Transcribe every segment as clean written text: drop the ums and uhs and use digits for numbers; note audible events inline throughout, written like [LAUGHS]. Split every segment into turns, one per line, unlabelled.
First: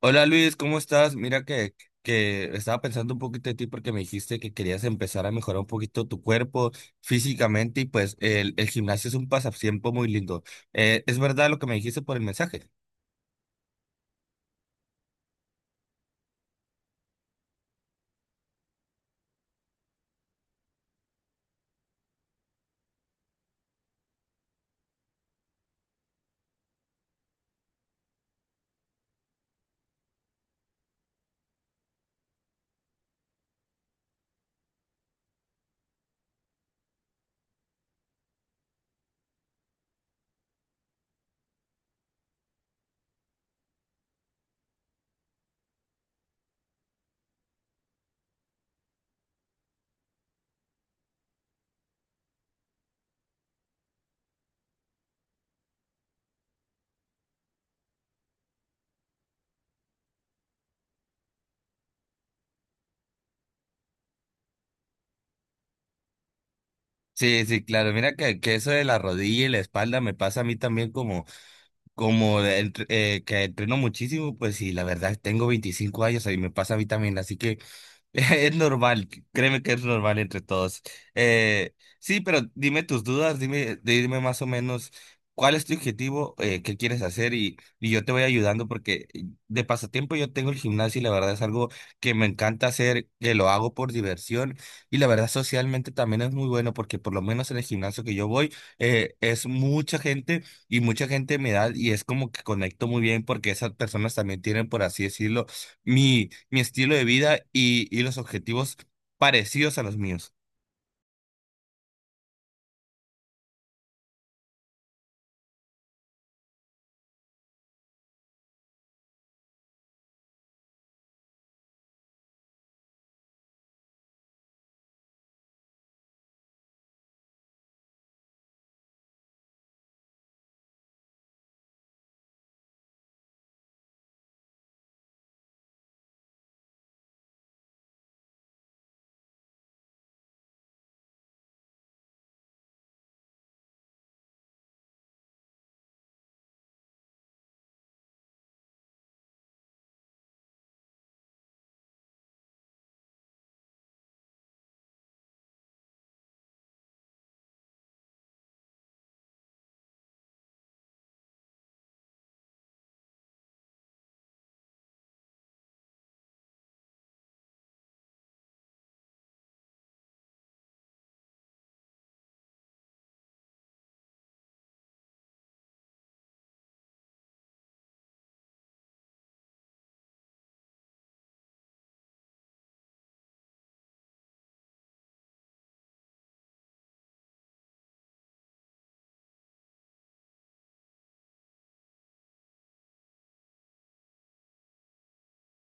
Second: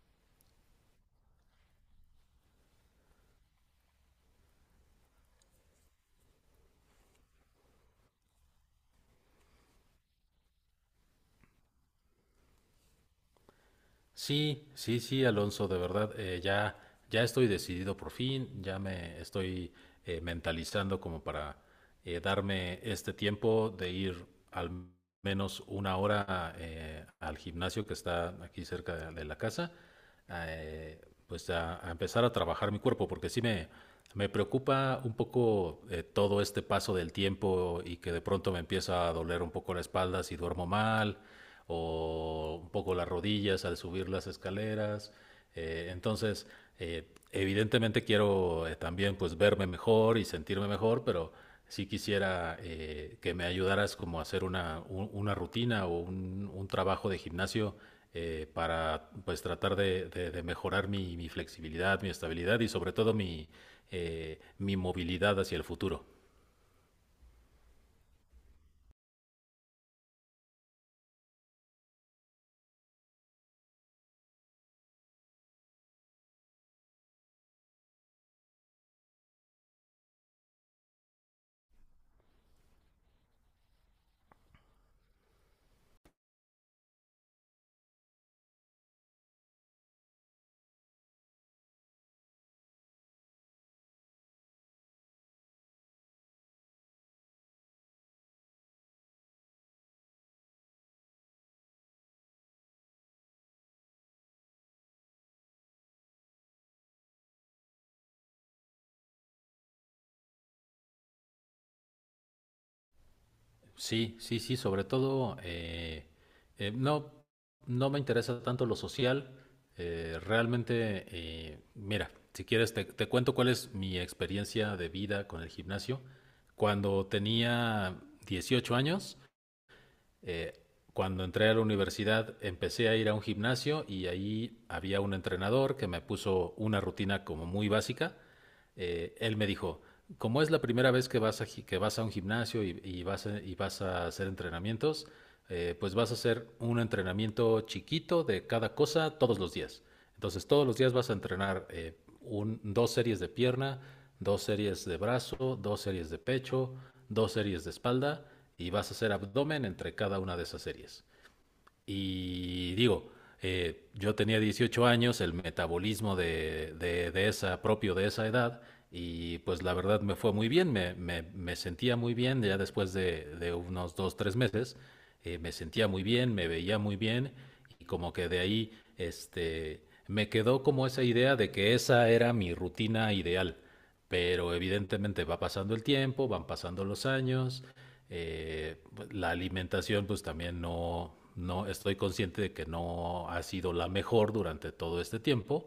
Hola, Luis, ¿cómo estás? Mira que estaba pensando un poquito de ti porque me dijiste que querías empezar a mejorar un poquito tu cuerpo físicamente, y pues el gimnasio es un pasatiempo muy lindo. ¿Es verdad lo que me dijiste por el mensaje?
Sí, sí, sí, Alonso, de verdad, ya, ya estoy decidido por fin. Ya me estoy mentalizando como para darme este tiempo de ir al menos una hora al gimnasio que está aquí cerca de la casa, eh, pues a empezar a trabajar mi cuerpo, porque me preocupa un poco, todo este paso del tiempo, y que de pronto me empieza a doler un poco la espalda si duermo mal, o un poco las rodillas al subir las escaleras. Eh, entonces, Evidentemente quiero, también, pues verme mejor y sentirme mejor, pero sí quisiera que me ayudaras como a hacer una rutina o un trabajo de gimnasio para pues tratar de mejorar mi flexibilidad, mi estabilidad y sobre todo mi movilidad hacia el futuro.
Sí, sí, claro. Mira que eso de la rodilla y la espalda me pasa a mí también, como... Como que entreno muchísimo, pues sí, la verdad, tengo 25 años y me pasa a mí también, así que [LAUGHS] es normal, créeme que es normal entre todos. Sí, pero dime tus dudas, dime, dime más o menos cuál es tu objetivo, qué quieres hacer, y yo te voy ayudando, porque de pasatiempo yo tengo el gimnasio y la verdad es algo que me encanta hacer, que lo hago por diversión. Y la verdad, socialmente también es muy bueno, porque por lo menos en el gimnasio que yo voy es mucha gente, y mucha gente me da, y es como que conecto muy bien porque esas personas también tienen, por así decirlo, mi estilo de vida, y los objetivos parecidos a los míos.
Sí, sí, sí, sobre todo no, no me interesa tanto lo social. Realmente, mira, si quieres te cuento cuál es mi experiencia de vida con el gimnasio. Cuando tenía 18 años, eh, cuando entré a la universidad empecé a ir a un gimnasio, y ahí había un entrenador que me puso una rutina como muy básica. Él me dijo: como es la primera vez que que vas a un gimnasio y y vas a hacer entrenamientos, pues vas a hacer un entrenamiento chiquito de cada cosa todos los días. Entonces todos los días vas a entrenar, dos series de pierna, dos series de brazo, dos series de pecho, dos series de espalda, y vas a hacer abdomen entre cada una de esas series. Y digo, yo tenía 18 años, el metabolismo de esa, propio de esa edad, y pues la verdad me fue muy bien. Me sentía muy bien. Ya después de unos dos, tres meses, me sentía muy bien, me veía muy bien, y como que de ahí este, me quedó como esa idea de que esa era mi rutina ideal. Pero evidentemente va pasando el tiempo, van pasando los años. eh, la alimentación pues también, no, no estoy consciente de que no ha sido la mejor durante todo este tiempo.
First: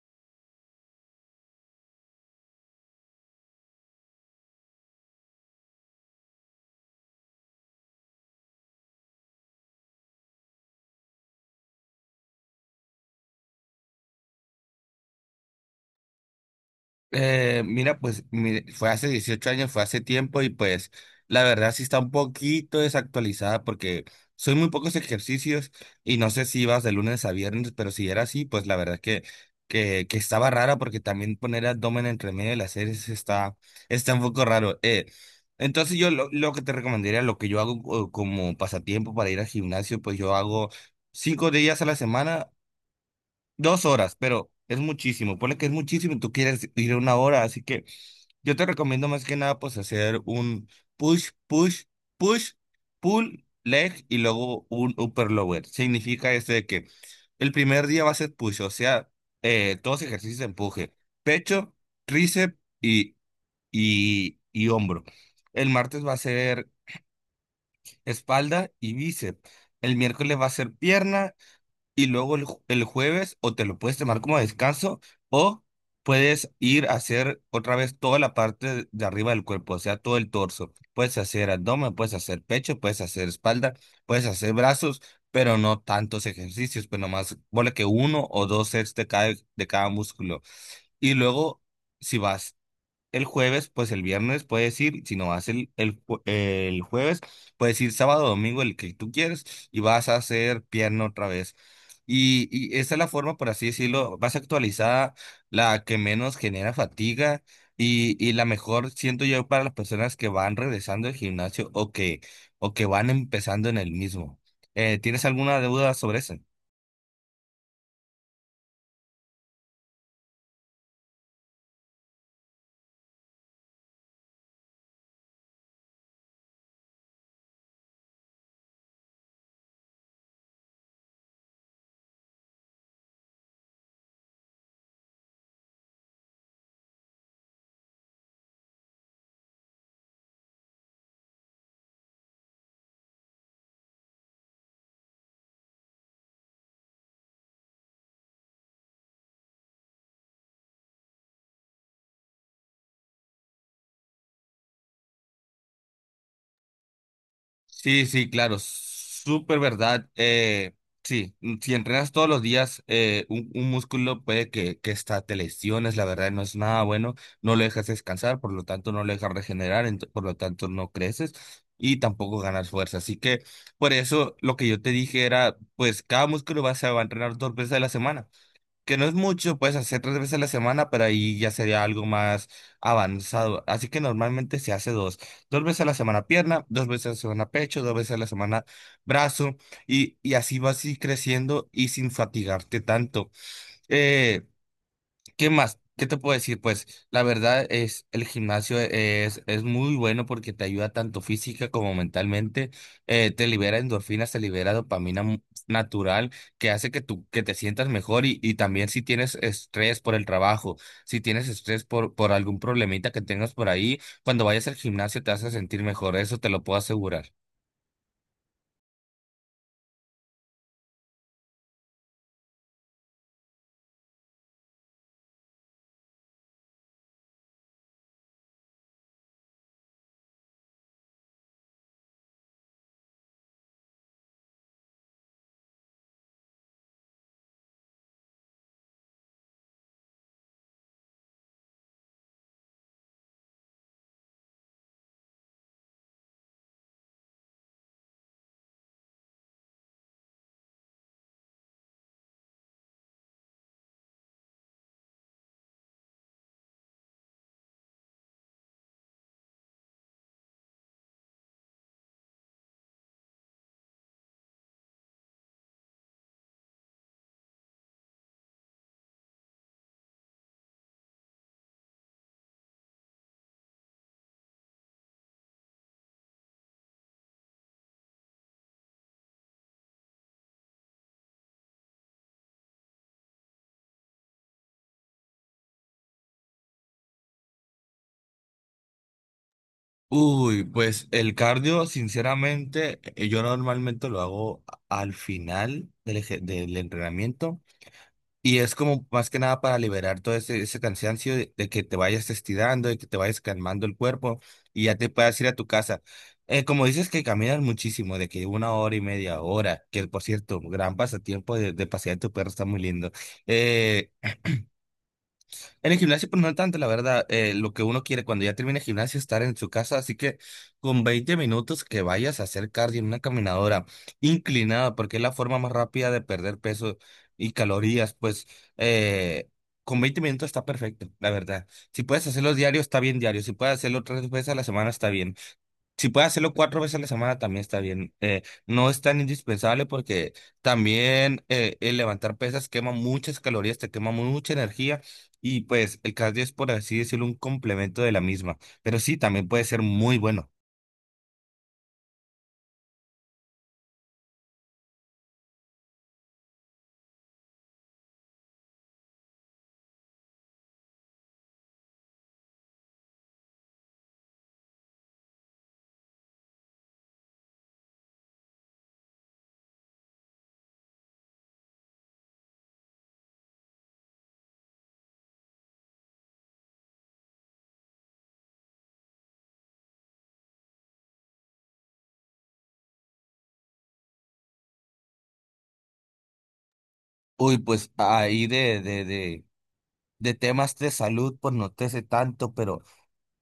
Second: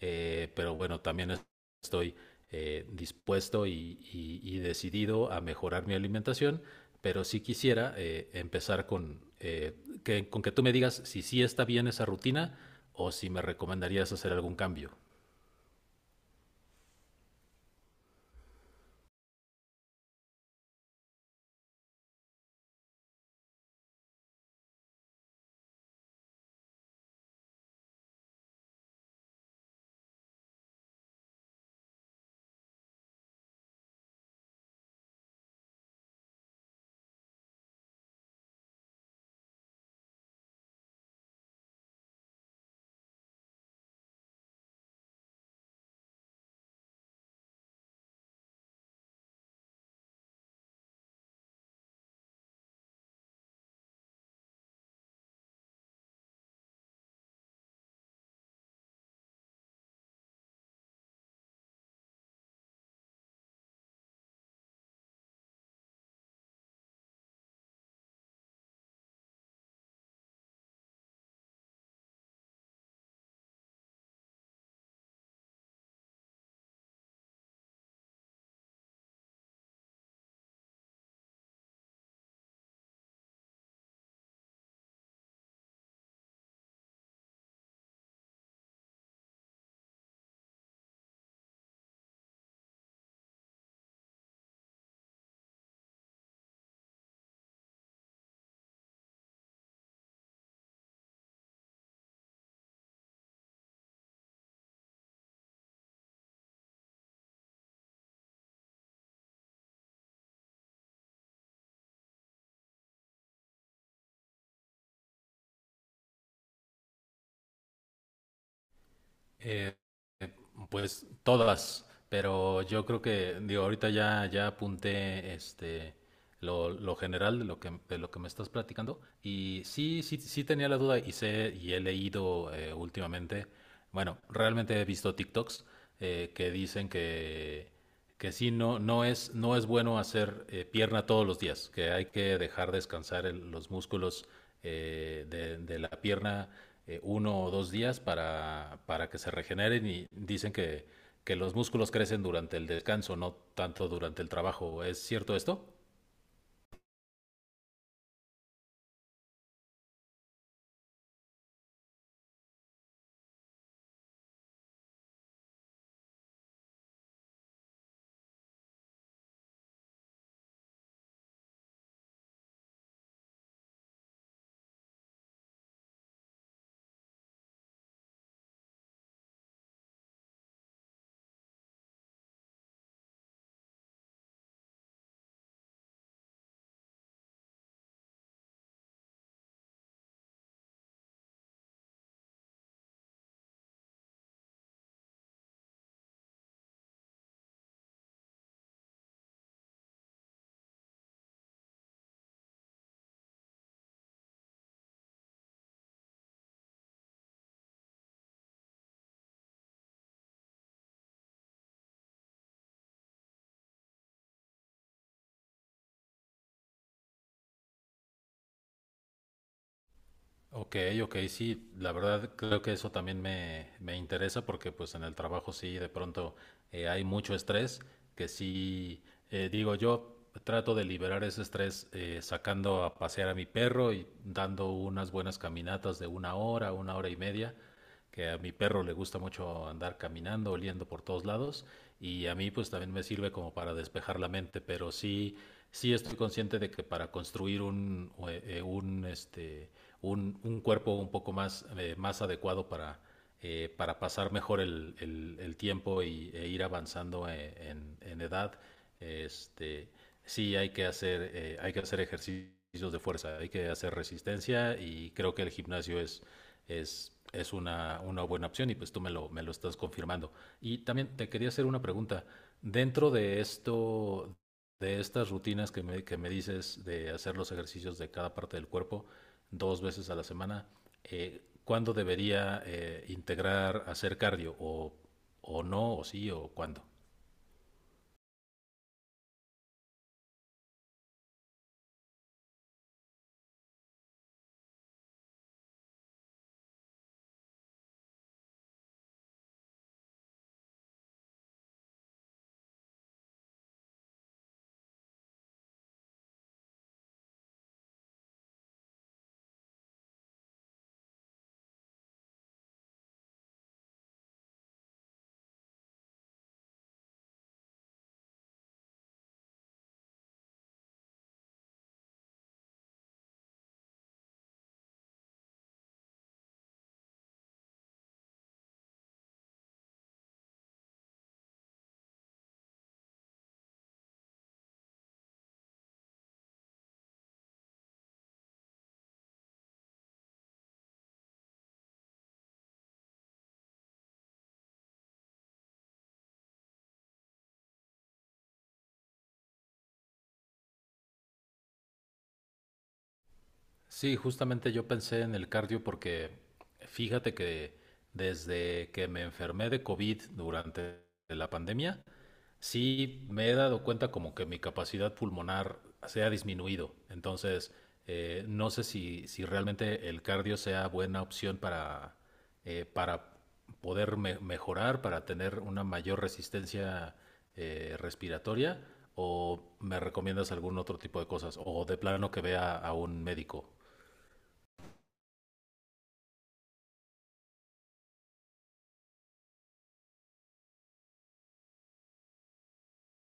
Pero bueno, también estoy dispuesto y decidido a mejorar mi alimentación, pero sí quisiera empezar con que tú me digas si sí está bien esa rutina, o si me recomendarías hacer algún cambio.
Mira, pues mire, fue hace 18 años, fue hace tiempo, y pues la verdad sí está un poquito desactualizada porque son muy pocos ejercicios, y no sé si ibas de lunes a viernes, pero si era así, pues la verdad que, que estaba rara, porque también poner abdomen entre medio de las series está, está un poco raro. Entonces lo que te recomendaría, lo que yo hago como pasatiempo para ir al gimnasio, pues yo hago cinco días a la semana. Dos horas, pero es muchísimo. Ponle que es muchísimo, y tú quieres ir una hora. Así que yo te recomiendo, más que nada, pues hacer un push, push, push, pull, leg, y luego un upper lower. Significa esto de que el primer día va a ser push, o sea, todos ejercicios de empuje: pecho, tríceps y, y hombro. El martes va a ser espalda y bíceps. El miércoles va a ser pierna, y luego el jueves o te lo puedes tomar como descanso, o puedes ir a hacer otra vez toda la parte de arriba del cuerpo, o sea, todo el torso. Puedes hacer abdomen, puedes hacer pecho, puedes hacer espalda, puedes hacer brazos, pero no tantos ejercicios, pero nomás ponle que uno o dos sets de cada músculo. Y luego, si vas el jueves, pues el viernes puedes ir; si no vas el jueves, puedes ir sábado, domingo, el que tú quieres, y vas a hacer pierna otra vez. Y esa es la forma, por así decirlo, más actualizada, la que menos genera fatiga, y la mejor, siento yo, para las personas que van regresando al gimnasio, o que van empezando en el mismo. ¿Tienes alguna duda sobre eso?
Eh, pues todas, pero yo creo que, digo, ahorita ya, ya apunté lo general de lo que me estás platicando. Y sí, sí, sí tenía la duda, y sé, y he leído últimamente, bueno, realmente he visto TikToks que dicen que sí, no es bueno hacer, pierna todos los días, que hay que dejar descansar los músculos, de la pierna uno o dos días para que se regeneren, y dicen que los músculos crecen durante el descanso, no tanto durante el trabajo. ¿Es cierto esto?
Sí, sí, claro, súper verdad. Sí. Si entrenas todos los días, un músculo puede que hasta te lesiones, la verdad no es nada bueno, no lo dejas descansar, por lo tanto no lo dejas regenerar, por lo tanto no creces y tampoco ganas fuerza. Así que por eso lo que yo te dije era, pues cada músculo se va a entrenar dos veces a la semana, que no es mucho, puedes hacer tres veces a la semana, pero ahí ya sería algo más avanzado. Así que normalmente se hace dos. Dos veces a la semana pierna, dos veces a la semana pecho, dos veces a la semana brazo, y así vas a ir creciendo y sin fatigarte tanto. Eh, ¿Qué más? ¿Qué te puedo decir? Pues la verdad, es el gimnasio es muy bueno porque te ayuda tanto física como mentalmente. Te libera endorfinas, te libera dopamina natural, que hace que tú que te sientas mejor, y también si tienes estrés por el trabajo, si tienes estrés por algún problemita que tengas por ahí, cuando vayas al gimnasio te hace sentir mejor, eso te lo puedo asegurar.
Ok, ok, sí, la verdad creo que eso también me interesa, porque pues en el trabajo sí de pronto hay mucho estrés que sí. Digo, yo trato de liberar ese estrés sacando a pasear a mi perro y dando unas buenas caminatas de una hora y media, que a mi perro le gusta mucho andar caminando, oliendo por todos lados. Y a mí pues también me sirve como para despejar la mente. Pero sí, sí estoy consciente de que para construir un cuerpo un poco más, más adecuado para pasar mejor el tiempo, y, e ir avanzando en edad, este, sí hay que hacer ejercicios de fuerza, hay que hacer resistencia. Y creo que el gimnasio es una buena opción, y pues tú me me lo estás confirmando. Y también te quería hacer una pregunta. Dentro de esto, de estas rutinas que que me dices, de hacer los ejercicios de cada parte del cuerpo dos veces a la semana, ¿cuándo debería, integrar hacer cardio? ¿O no? ¿O sí? ¿O cuándo?
Uy, pues el cardio, sinceramente, yo normalmente lo hago al final del entrenamiento. Y es como más que nada para liberar todo ese, ese cansancio, de que te vayas estirando, de que te vayas calmando el cuerpo, y ya te puedas ir a tu casa. Como dices que caminas muchísimo, de que una hora y media hora, que por cierto, gran pasatiempo, de pasear tu perro, está muy lindo. Eh, en el gimnasio, pues no tanto, la verdad, lo que uno quiere cuando ya termina el gimnasio es estar en su casa, así que con 20 minutos que vayas a hacer cardio en una caminadora inclinada, porque es la forma más rápida de perder peso y calorías, pues eh, con 20 minutos está perfecto, la verdad. Si puedes hacerlo diario, está bien diario; si puedes hacerlo tres veces a la semana, está bien. Si puede hacerlo cuatro veces a la semana, también está bien. No es tan indispensable porque también el levantar pesas quema muchas calorías, te quema mucha energía, y pues el cardio es, por así decirlo, un complemento de la misma. Pero sí, también puede ser muy bueno.
Sí, justamente yo pensé en el cardio, porque fíjate que desde que me enfermé de COVID durante la pandemia, sí me he dado cuenta como que mi capacidad pulmonar se ha disminuido. Entonces, no sé si, si realmente el cardio sea buena opción para poder mejorar, para tener una mayor resistencia respiratoria, o me recomiendas algún otro tipo de cosas, o de plano que vea a un médico.
Uy, pues ahí de temas de salud, pues no te sé tanto, pero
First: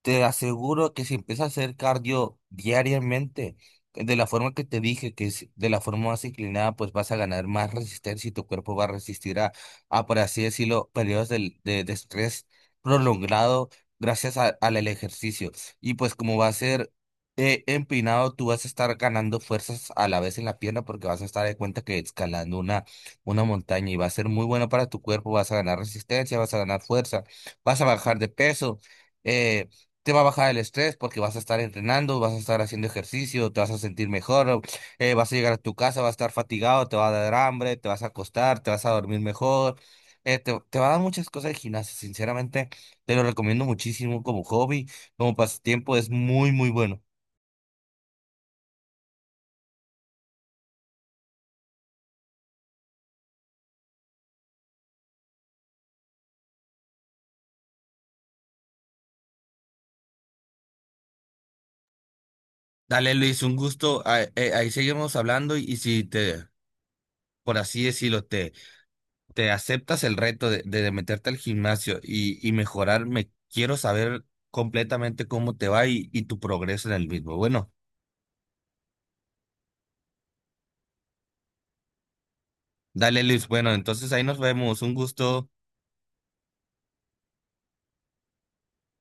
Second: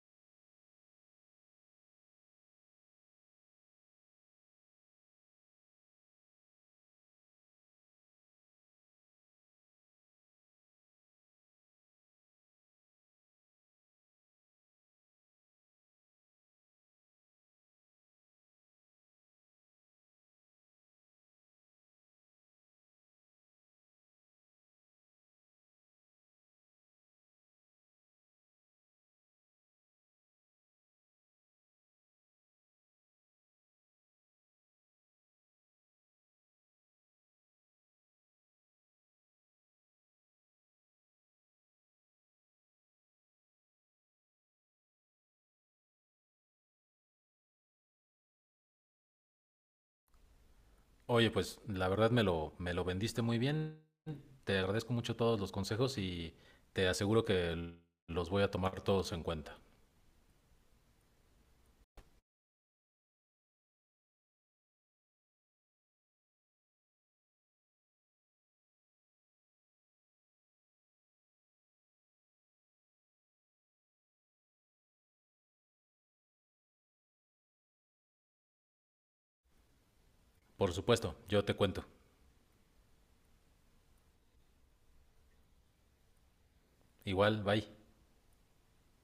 te aseguro que si empiezas a hacer cardio diariamente, de la forma que te dije, que es de la forma más inclinada, pues vas a ganar más resistencia, y tu cuerpo va a resistir a por así decirlo, periodos de estrés prolongado gracias al el ejercicio. Y pues como va a ser empinado, tú vas a estar ganando fuerzas a la vez en la pierna porque vas a estar de cuenta que escalando una montaña, y va a ser muy bueno para tu cuerpo, vas a ganar resistencia, vas a ganar fuerza, vas a bajar de peso. Eh, Te va a bajar el estrés porque vas a estar entrenando, vas a estar haciendo ejercicio, te vas a sentir mejor, vas a llegar a tu casa, vas a estar fatigado, te va a dar hambre, te vas a acostar, te vas a dormir mejor, te va a dar muchas cosas de gimnasia, sinceramente, te lo recomiendo muchísimo como hobby, como pasatiempo, es muy, muy bueno.
Oye, pues la verdad me me lo vendiste muy bien. Te agradezco mucho todos los consejos, y te aseguro que los voy a tomar todos en cuenta.
Dale, Luis, un gusto, ah, ahí seguimos hablando, y si te, por así decirlo, te... te aceptas el reto de meterte al gimnasio y mejorar, me quiero saber completamente cómo te va, y tu progreso en el mismo. Bueno,
Por supuesto, yo te cuento.
dale, Luis, bueno, entonces ahí nos vemos, un gusto.
Igual, bye.